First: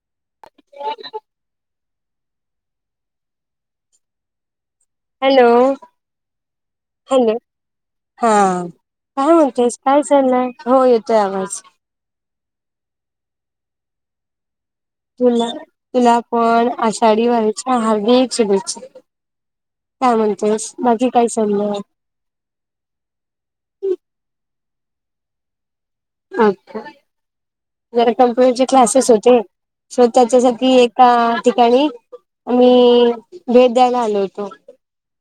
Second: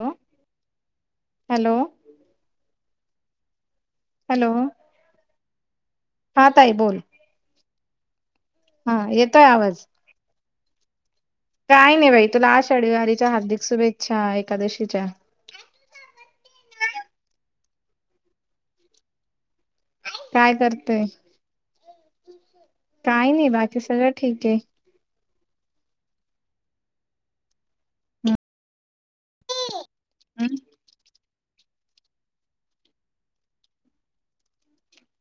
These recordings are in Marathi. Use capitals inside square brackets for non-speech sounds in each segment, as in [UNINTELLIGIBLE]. हॅ, हॅलो. हॅलो. हॅलो, हा ताई बोल हॅलो, हा हा काय येतोय म्हणते, आवाज [UNINTELLIGIBLE] हो येतोय आवाज. काय नाही बाई तुला आषाढी वारीच्या हार्दिक शुभेच्छा, एकादशीच्या. तुला, तुला पण आषाढी वारीच्या हार्दिक शुभेच्छा. काय म्हणतोयस, माझी काय. [UNINTELLIGIBLE] काही नाही बाकी सगळं ठीक आहे. अच्छा! जरा कम्प्युटरचे क्लासेस होते. ते, हम्म स्वतःच्यासाठी एका ठिकाणी आम्ही, भेट द्यायला आलो होतो.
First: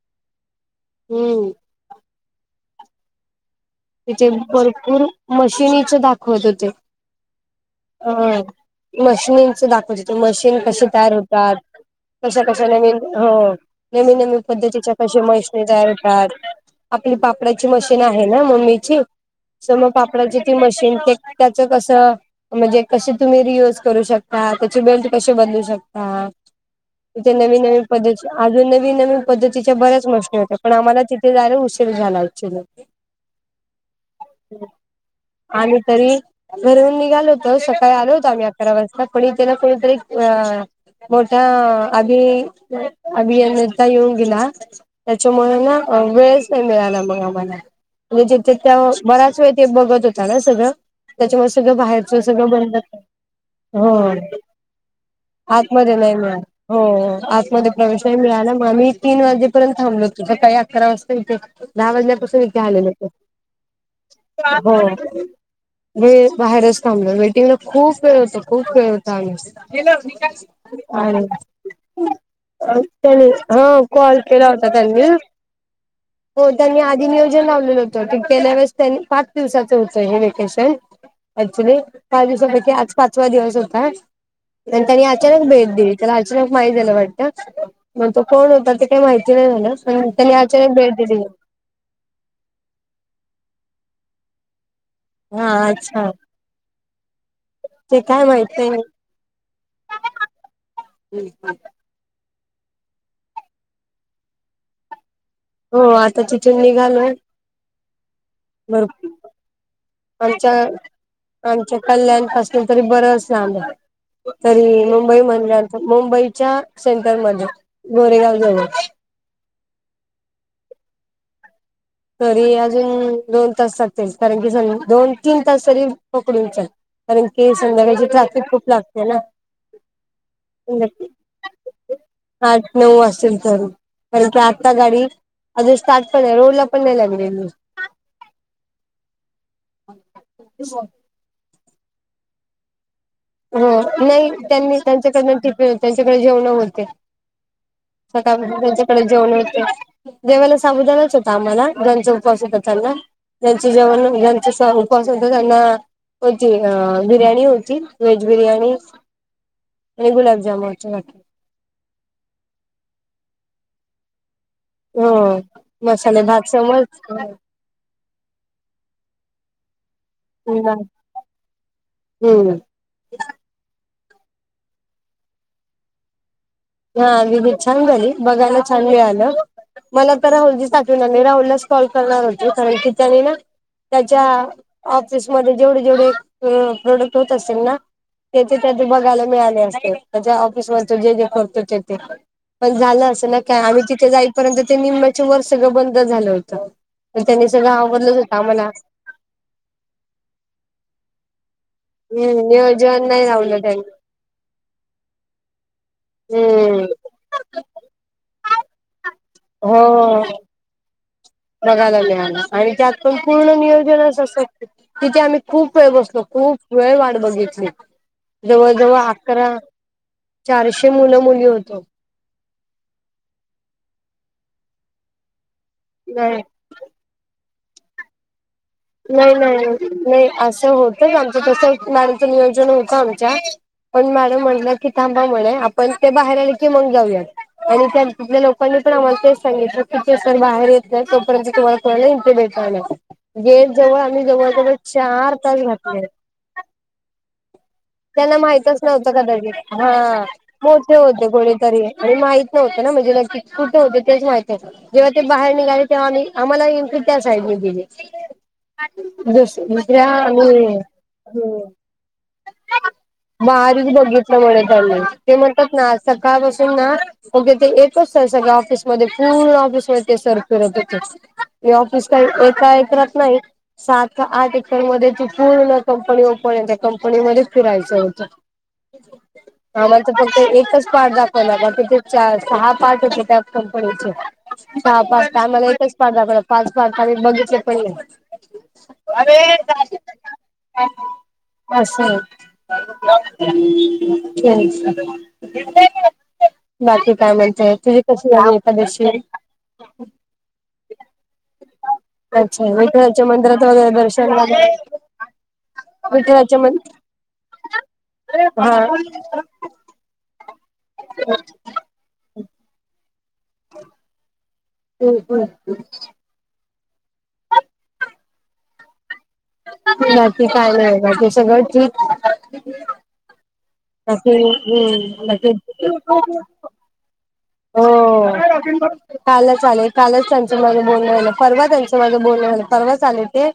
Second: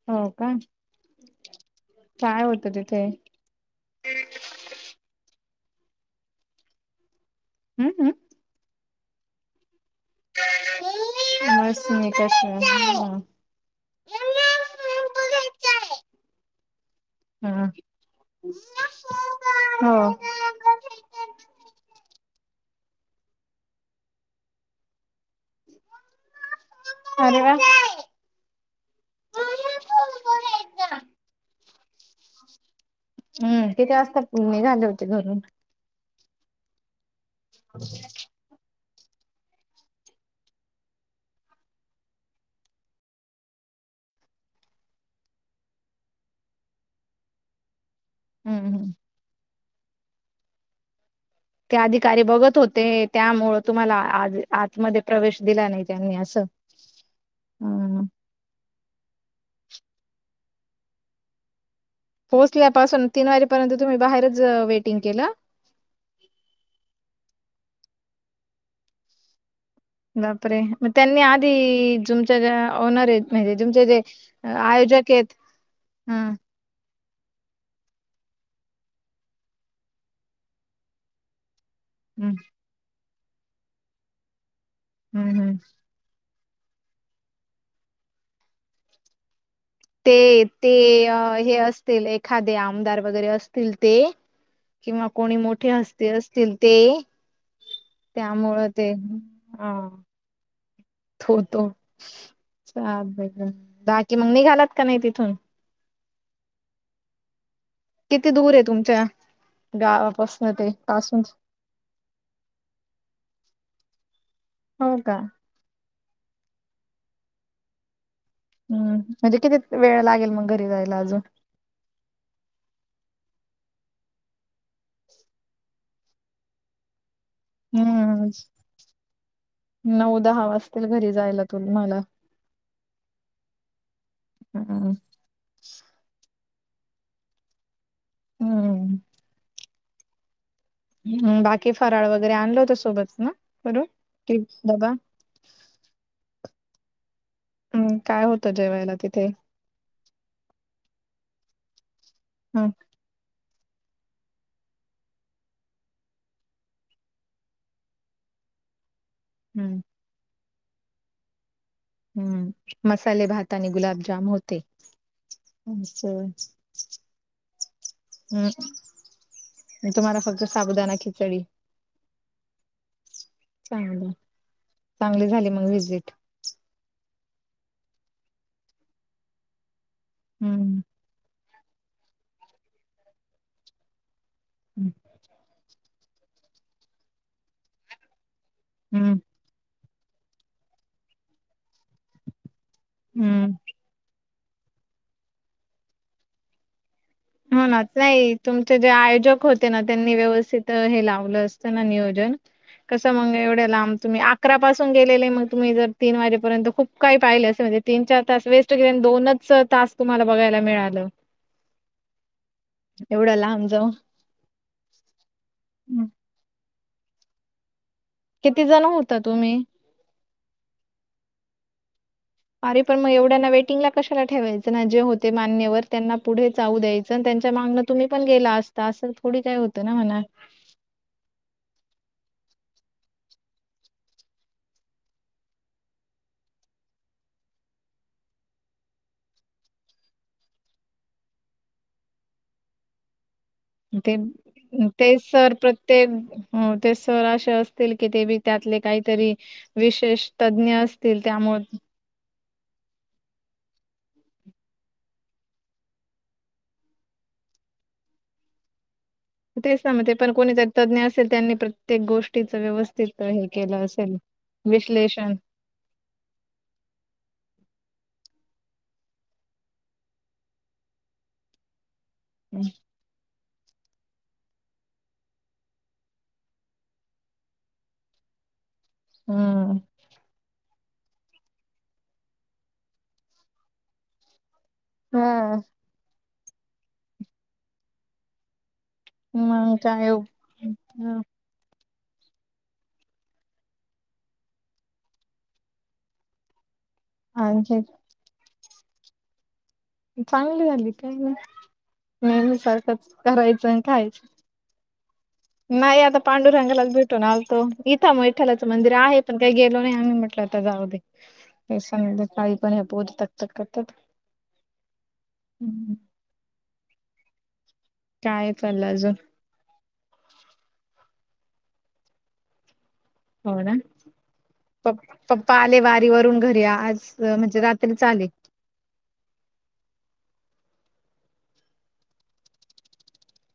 हो का. हम्म. काय होत तिथे? तिथ भरपूर मशीनीचे दाखवत होते. हम् अ, हम् मशनीनचं दाखवच. [UNINTELLIGIBLE] मशीन कशी तयार होतात. बस मी कशा कशी कशा नवीन आहे. हो. नवीन नवीन पद्धतीच्या कशा मशनी तयार होतात. आपली पापडाची हा मशीन आहे ना मम्मीची, स मग हो पापडाची ती मशीन, ते त्याच कसं म्हणजे कसे तुम्ही रियूज करू शकता, त्याचे बेल्ट कसे बदलू शकता. तिथे अरे वा नवीन नवीन. [UNINTELLIGIBLE] अजून नवीन नवीन पद्धतीच्या बऱ्याच मशनी होत्या, पण आम्हाला तिथे जायला उशीर झाला. [UNINTELLIGIBLE] हम्, किती वाजता [UNINTELLIGIBLE] होते घरून. आणि तरी. घरून निघालो होतो सकाळी आलो होतो आम्ही अकरा वाजता, पण इथे ना कुणीतरी अ मोठा, अभि अभियता येऊन गेला. त्याच्यामुळे ना वेळच नाही मिळाला मग आम्हाला. म्हणजे जेथं हम्म त्या हम्म बराच वेळ ते बघत होता ना सगळं, त्याच्यामुळे सगळं बाहेर आणि बघत होते, त्यामुळं तुम्हाला आज आतमध्ये प्रवेश दिला नाही त्यांनी असं? होओ, आतमध्ये प्रवेश हम्म नाही मिळाला मग आम्ही तीन वाजेपर्यंत थांबलोतो, सकाळी अकरा वासता इथे दहा वाजल्या पोहोचल्यापासून तीन वाजेपर्यंत तुम्ही बाहेरचअ वेटिंग हो केलं? वेळ बाहेरच थांबलो, वेटिंगला खूप वेळ होतं खूप वेळ होता आणि बापरे! मग त्यांनी आधी, जुमच्या ज्या ऑनरेत त्यांनी म्हणजे हा तुमचे जे कॉल केला होता त्यांनी आयोजकएत. हम् हो त्यांनी आधी नियोजन लावलेलं होतं की, पैल्या वेळेस त्यां पाच दिवसांचं होतं हे वेकेशन. क्च्युली पाच हम्म दिवसापैकी आज पाचवा दिवस होता आणि त्यांनी हम्म अचानक हम्म भेट दिली. त्याला अचानक माहीत झालं वाटतं, मग तो कोण होता ते काही माहिती नाही झालं. पण त्यांनी ते, ते अचानक भेट दिली हे असतील, एखादे आमदार वगरे असतील ते किंवा कोणी हा मोठे हस्ती अच्छा असतील ते ते काय माहित त्यामुळं ते, नाही आ थोतो [UNINTELLIGIBLE] दा की मग निघालात का नाही तिथून? हो, आता तिथून निघालो किती दूरय तुमच्या गावापासून ते पासूनचं? ते मच्या कल्याणपासून तरी बरंच लांबय, तरी हो का मुंबई म्हनल्यावर पण मुंबईच्या सेंटरमध्ये गोरेगाव जवळ हम्म म्हणजे कितीक वेळ लागेल मग घरी जायला अजून? तरी अजून दोन तास लागतील. कारण की सांग दोन तीन तास तरी पकडून चल. कारण की संध्याकाळची हम्म ट्रॅफिक खूप लागते ना? नऊ दहा वाजतील संध्या घरीजायला तुन मला. आठ नऊ वाजतीन तरी कारण की आत्ता हम्म गाडी अजून स्टार्ट पण जा नाइ रोडला पण नाई लागलेली. हम्म [INAUDIBLE] हं बाकी फराळ वगरे आणलंवतं सोबत ना? हो, करून नाही कि त्यांनी डबा त्यांच्याकडनं टिफिन त्यांच्याकडं जेवणं होते. हम्म काय सकाळ होतं पासून जेवायला त्यांच्याकडे तिथे जेवणं होते जेवाला साबुदाणाच होता आम्हाला, ज्यांचा उपवास होता हम्म त्यांना त्यांचे जेवण ज्यांचा उपास होता त्यांना पन अ बिर्याणी होती‌. व्हेज बिर्याणी हम्म एक गुलाब जामुनची वाटी हम्म, मसाले भात आणि गुलाबजाम होते. हो, मसाले असं. भात समज हंअ, तुम्हाला फक्त साबुदाना खिचडी? हम्म. चांगलंय, चांगली झाली मग व्हिजिट? हा, विजिट छान झाली. बघायला छान मिळालं. मला तर राहुलजीच हम्म आठवण आली राहुललाच कॉल करणार होते कारण की त्यानी ना, त्याच्या हम्म ऑफिसमध्ये जेवढे जेवढे ते प्रॉडक्ट होत असतील ना? तेचे त्यात बघायला मिळाले असते. त्याच्या ऑफिस मध्ये तो जे जे करतो ते, ते, पण झालं असं ना हम्म आम्ही तिथे जाई पर्यंत ते निम्म्याच्या वर सगळं बंद झालं होतं. पण त्यांनी हो सगळं ना आवरलंच नाही, होतं आम्हाला तुमचे जे आयोजक होते ना, त्यांनी व्यवस्थित हे लावलं अस तन ना नियोजन हम्म नियोजन कसं नाही मंग रावलं एवढ्या त्यांनी. लांब तुम्ही अकरापसून गेलेले, मग तुम्ही जर तीन वाजेपर्यंत हम्म खूप काही पाहिले असं म्हणजे तीन चार तास वेस्ट गेले. न दोनच तास तुम्हाला हो. बघायला मिळालं. बघायला मिळाल. आणि त्यात पण एवढं पूर्ण लांब जाऊन नियोजनच असय तिथे आम्ही खूप वेळ हं. बसलो. खूप वेळ वाट बघितली. किती जण जवळजवळ होता अकरा, तुम्ही चारशे मुलं मुली होतो. अरे पण मग एवढ्यांना वेटिंग ला कशाला ठेवायचं ना, जे होते मान्यवर त्यांना नाही पुढे जाऊ द्यायचं. अनं त्यांच्या मागणं तुम्ही पण गेला अस नाय, नाय, नाय, असं होतच आमचं तस, गाडीच नियोजन होतं आमच्या पण मॅडम म्हणल्या की, थांबा म्हणे आपण ते बाहेर आले की मंग जाऊयात. आणि त्या तिथल्या लोकांनी पण आम्हाला तेच सांगितलं की, ते सर बाहेर येत नाय तोपर्यंत तुम्हाला त्यांने इथं भेटणार नाय. गेट जवळ ते आम्ही जवळ जवळ ते चार सर तास घातले. प्रत्येक हो ते सर असे असतील की ते त्यांना बी त्यातले माहितच नव्हतं काहीतरी कदाचित, हा विशेष तज्ञ मोठे असतील होते कोणी त्यामुळे तरी आणि माहित नव्हतं ना, म्हणजे नेमकी कुठे होते तेच माहित [UNINTELLIGIBLE] जेव्हा ते बाहेर निघाले, तेव्हा आम्ही, आम्हाला एन्ट्री त्या साईडनी दिली. दुस तेच ना दुसऱ्या मग ते [UNINTELLIGIBLE] पण कोणीतरी तज्ञ असेल त्यांनी हो प्रत्येक गोष्टीचं व्यवस्थित हे म आधीच केलं असेल बघितलं म्हणे त्यांनी, विश्लेषण ते म्हणतात ना आज सकाळपासून ना फक्त ते एकच सर सगळ्या ऑफिसमध्ये, पूर्ण ऑफिसमध्ये ते सर फिरत होते. ते ऑफिस काय एका एकरात नाही. सात का आठ एकरमध्ये ते पूर्ण कंपनी ओपन ये, त्या कंपनीमध्ये फिरायचं होतं. हम्म आम्हाला त फक्त एकच पार्ट दा आम्हाला, तिथे चा, सहा पार्ट होते त्या कंपनीचे सहा पार्ट त हा आम्हाला एकच पार्ट दाखवला पाच पार्ट त आम्ही बघितले पण नाही. मंग काय उपयोग ना आसय तेच ना, बाकी काय म्हणताय आणखी तुझी कशी झाली एकादशी चांगली झाली, काय नाय, नेहमी सारखच ते मंदिरात वगैरे, दर्शन वगैरे नाही. आता विठ्ठलाच्या मन पांडुरंगालाच भेटून आलतो. इथं म विठ्ठलाचं हा मंदिर आहे. पण काय गेलो नाय आम्ही म ते आता जाऊ दे, ते संध्याकाळी पण ह्या पोरी तकतक करतात. तुम्ही [UNINTELLIGIBLE] काय चाललं अजून [UNINTELLIGIBLE] बाकी काय, नाय बाकी सगळं ठीक हो ना, बाकी प हम्म पप्पा आले वारी बाकी वरून घरी आ आज व म्हणजे हो रात्रीच आले. [UNINTELLIGIBLE] कालच आले, कालच त्यांचं माझं बोलण झालं. परवा त्यांचं माझं बोलण झालं. परवाच आले ते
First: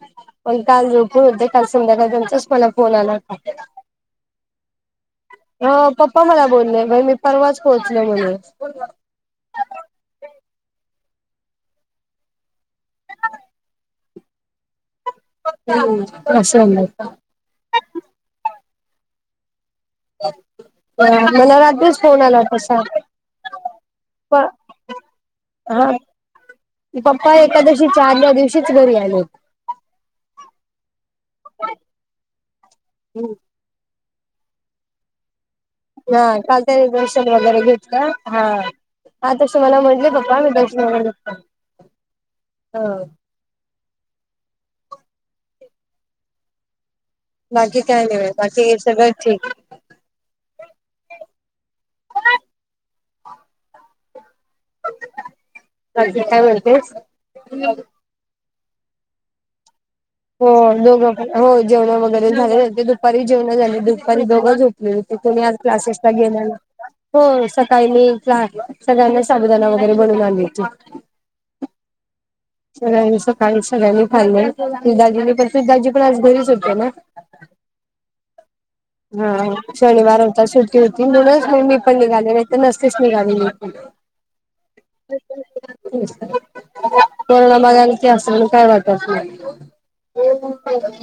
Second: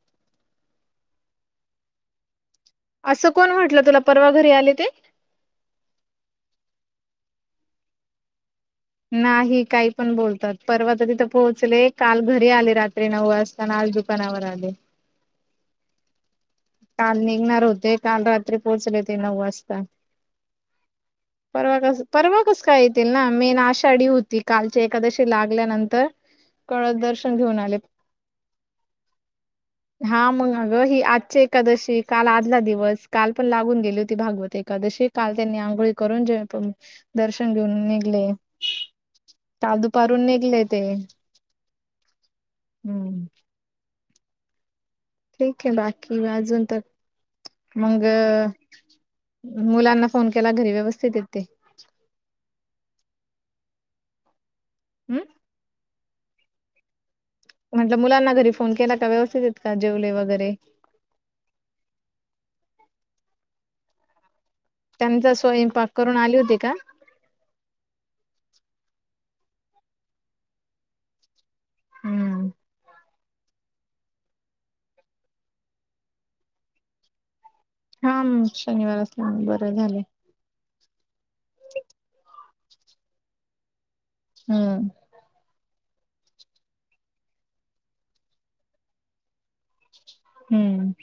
पण काल झोपून होते. काल संध्याकाळ त्यांचाच मला फोन आला असं होता. कोण म्हटलं तुला परवा घरी आले ते? हो, पप्पा मला बोलले. बाय मी परवाच पोहोचलो म्हणून नाही. काही पण बोलतात. परवा त तिथं पोहोचले. काल घरी आले. रात्री नऊ वाज ता. न आज दुकानावर आले. हं, असं होणार काल निघणार होते, काल रात्री पोहोचले ते नऊ वाजता. ह [INAUDIBLE] परवा कसं परवा कसं काय सांग येतील ना, मेन आषाढी होती, कालची एकादशी लागल्यानंतर कळस ही पप्पा दर्शन घेऊन आले एकादशीच्या आदल्या दिवशीच घरी आले होते. हा मगं अगं ही आजची एकादशी, काल आदला दिवस काल पण लागून गेली होती भागवत एकादशी, काल त्यांनी आ हा काल त्यांनी दर्शन वगैरे घेतलं, निघले हा. हा तशे काल मला म्हटले दुपारून पप्पा मी निघले दर्शन ते वैगेरे घेतलं, हं. हम्म ठीक ये बाकी अजून त बाकी काय नाय, बाकी हे सगळं ठीक ये. मुलांना फोन केला घरी व्यवस्थित ये ते. हम्म, बाकी काय म्हणतेस? म्हटलं मुलांना घरी फोन केला का? व्यवस्थित ये का? जेवले वैगे हो दोघं पण, हो जेवण वगैरे झाले, ते दुपारी जेवण झाले दुपारी दोघं झोप मी आणि त्यांचा तो आज स्वयंपाक क्लासेसला करून आली गेलेला. होती का हो सकाळी मी क्ला सगळ्यांना साबुदाना वगैरे बनवून आणायची. हम्म, सगळ्यांनी, सकाळी सगळ्यांनी खाल्लंय ते दाजी परत दाजी पण आज घरीच होते ना हा मं, हा शनिवार होता, सुट्ट सुट्टी होती म्हणूनच मं मी पण निघालेली, नाही तर नसतेच निघालेली मी पण हम्म, [INAUDIBLE] कोरोना मागा असत काय वाटात [INAUDIBLE] हम्,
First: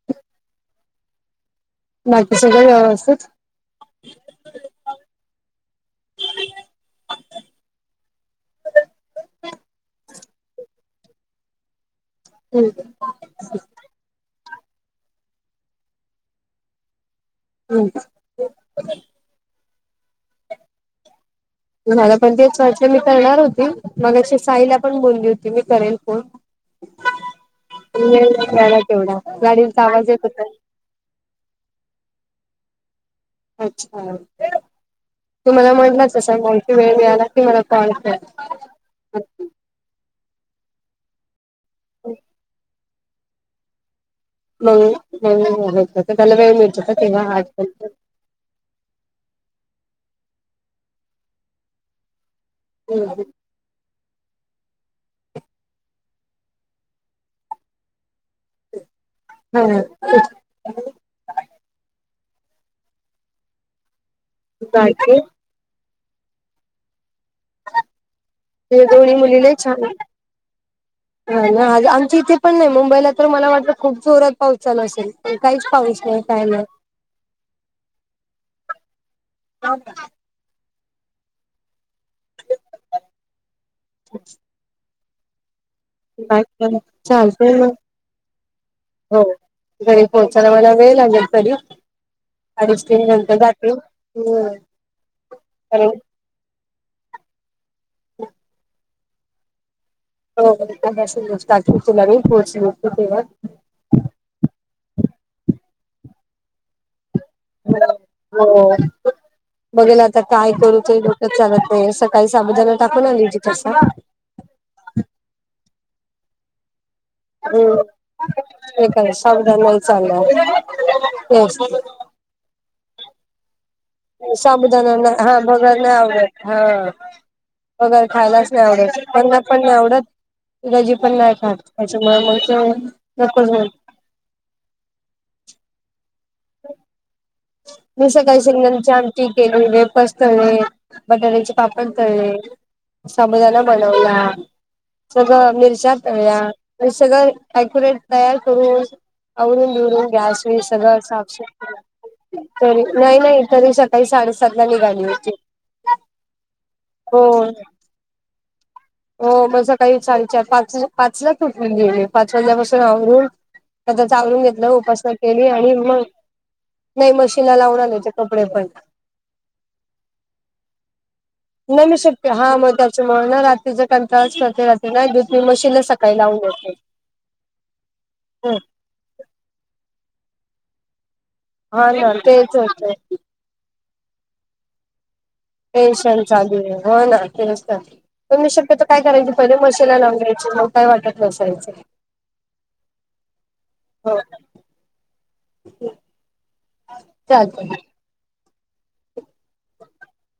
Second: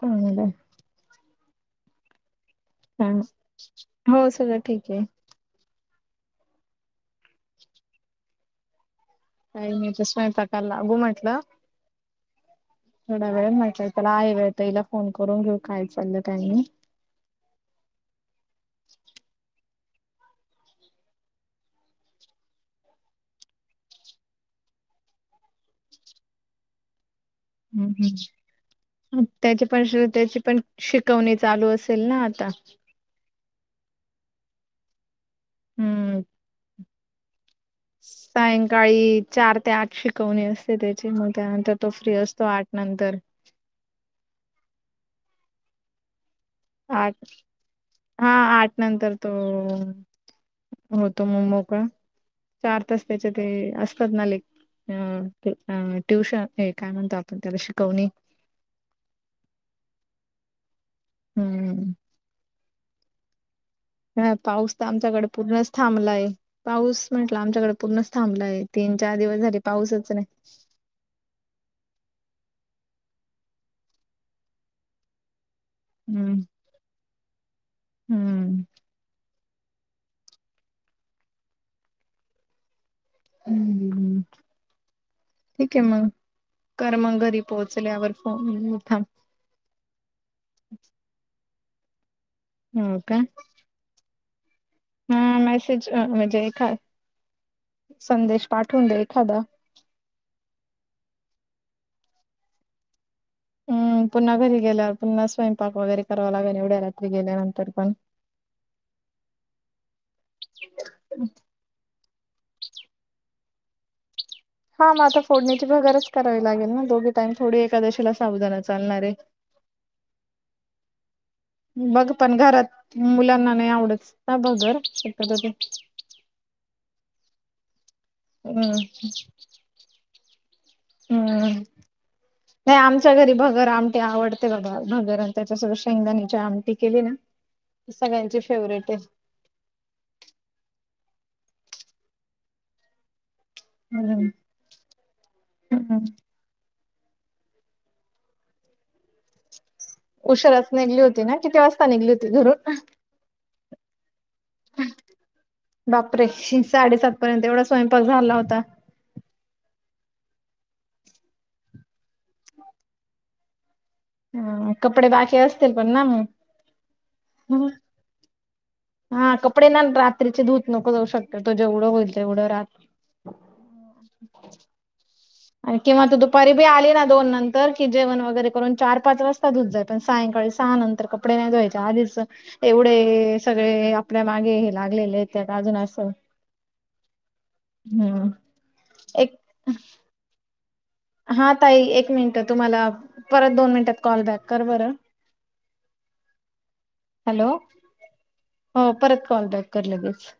कोणाला? बाकी सगळं वे हं हो, सगळं ठीक ये. काही नाही आता स्वयंपाकाला लागू म्हटलं. हं, थोडा वेळ आहे म्हटलंय तर हिला फोन करून घेऊ काय चाललं, काय नही? ह्म्म, मला पण तेच वाटलं मी करणार होती, मगाशी साईला पण बोलली होती मी करेल फोन. खला हम्म हम्म. [UNINTELLIGIBLE] तेवढा त्याची गाडींचा पण आवाज येत त्याची होता. पण शिकवणी चालू असेल ना आता? अच्छा, तुम्हाला म्हटलाच हम्म. असाच मोलकी वेळ मिळाला की मला कॉल कर. सकाळी चार ते आठ शिकवणी असते त्याची, मग त्यानंतर तो फ्री असतो आठ नंतर. मग [INAUDIBLE] त्याला वेळ मिळतो का तेव्हा आठ नंतर? हा आठ नंतर तो होतो म मोकळा. चार तास त्याचे ते अस तात ना लेक् हं ते ट्युशन हे काय म्हणतो आपण त्याला शिकवणी हं. हम्म ह पाऊस तर बाकी आमच्याकड पूर्णच थांबला आहे पाऊस म्हंटलं आमच्याकडे पूर्णच थांबलाय. तुझ्या तीन, दोन्ही चार दिवस मुली लय झाले छान पाऊसच नाही. हा ना आज आमच्या इथे पण नाही मुंबईला तर मला वाटत खूप जोरात पाऊस चालू असेल. काहीच पाऊस नाही हम्म काय नाही हम्म. [INAUDIBLE] त हम्म [UNINTELLIGIBLE] ठीक आहे मग कर मग घरी चालतंय मग पोहोचल्यावर फोन मी थांब हो घरी पोहोचायला मला वेळ लागेल तरी अडीच, हो तीन का नंतर जातील. हम्म हा कारण मेसेज म्हणजे एखा संदेश पाठवून दे एखादा. हो [INAUDIBLE] पोचले की तेव्हा. हम् पुन्हा घरी गेल्यावर पुन्हा स्वयंपाक वगैरे करावा लागल एवढ्या रात्री गेल्यानंतर पण. हो बघेल आता काय करूचे डोकेच चालत नाही आहे सट काही साबुदाणा [INAUDIBLE] हा मग आता फोडणीची भगरच करावी लागेल ना दोघी टाईम थोडी हम्म एकादशीला साबुदाणा हे चालणार आहे. [INAUDIBLE] बघ पण घरात मुलांना नाही आवडत. ना भगर साबुदाणा ना हा शक्यतो ते. भगर नाही आवडत हा. भगर खायलाच नाही हम्म आवडत [UNINTELLIGIBLE] पण नाही आवडत. जिजाजी पण नाही हम्म खात त्याच्यामुळे म ते नकोच बोल ते आवडते बाबा भगर अन् त्यांच्यासोबत शेंगदाण्याची आमटी केली ना मी सगळ्यांची सकाळी फेवरेट शेंगदाण्याची आहे. आम टी केली, वेफर्स तळले, बटाट्याचे पापड तळले, साबुदाणा बनवला हम्म सगळं मिरच्या हम्म तळल्या ते सगळं एक्युरेट तयार करून आवरून, बिरून उशिराच निघली होती ना किती वाजता निघली होती घरून? तरी नाही- नाही तरी सकाळी साडे-सातला निघाली होती हो. प झाला होता. हो म सकाळी साडे चार, पाच पाचलाच उठून गेले पाच वाजल्यापासून आवरून आता चालून घेतलं ह कपडे उपासना बाकी केली असतील आणि पण मग ना नाही मशीनला लावून आले ते कपडे पण. हा कपडे ना रात्रीचे धूत नको जाऊ शक्यतो जेवढं होईल तेवढं रात् त्याच्यामुळ ना रात्रीचं कंटाळाच करतय रात्री नाही दूध मी आणि मशीनला किंवा तू सकाळी लावून दुपारी बी देते. आली ना दोन नंतर की जेवण वगैर करून चार, पाच वाज [UNINTELLIGIBLE] सायंकाळी सहा नंतर कपडे नाही धुवायचे हा ना आधीच तेच एवढ होतंय सगळे आपल्या मागे हे लागलेले आहेत. टेन्शन चालू आहे होय ना टेन्शन. हम्म पण मी शक्यतो काय करायची एक पहिले मशीनला लावून घ्यायची मग काय वाट हा ताई एक मिनिट तुम्हाला परत दोन मिनिटात हो कॉल बॅक कर बरं. हॅलो [UNINTELLIGIBLE] हो परत कॉल बॅक कर लगेच.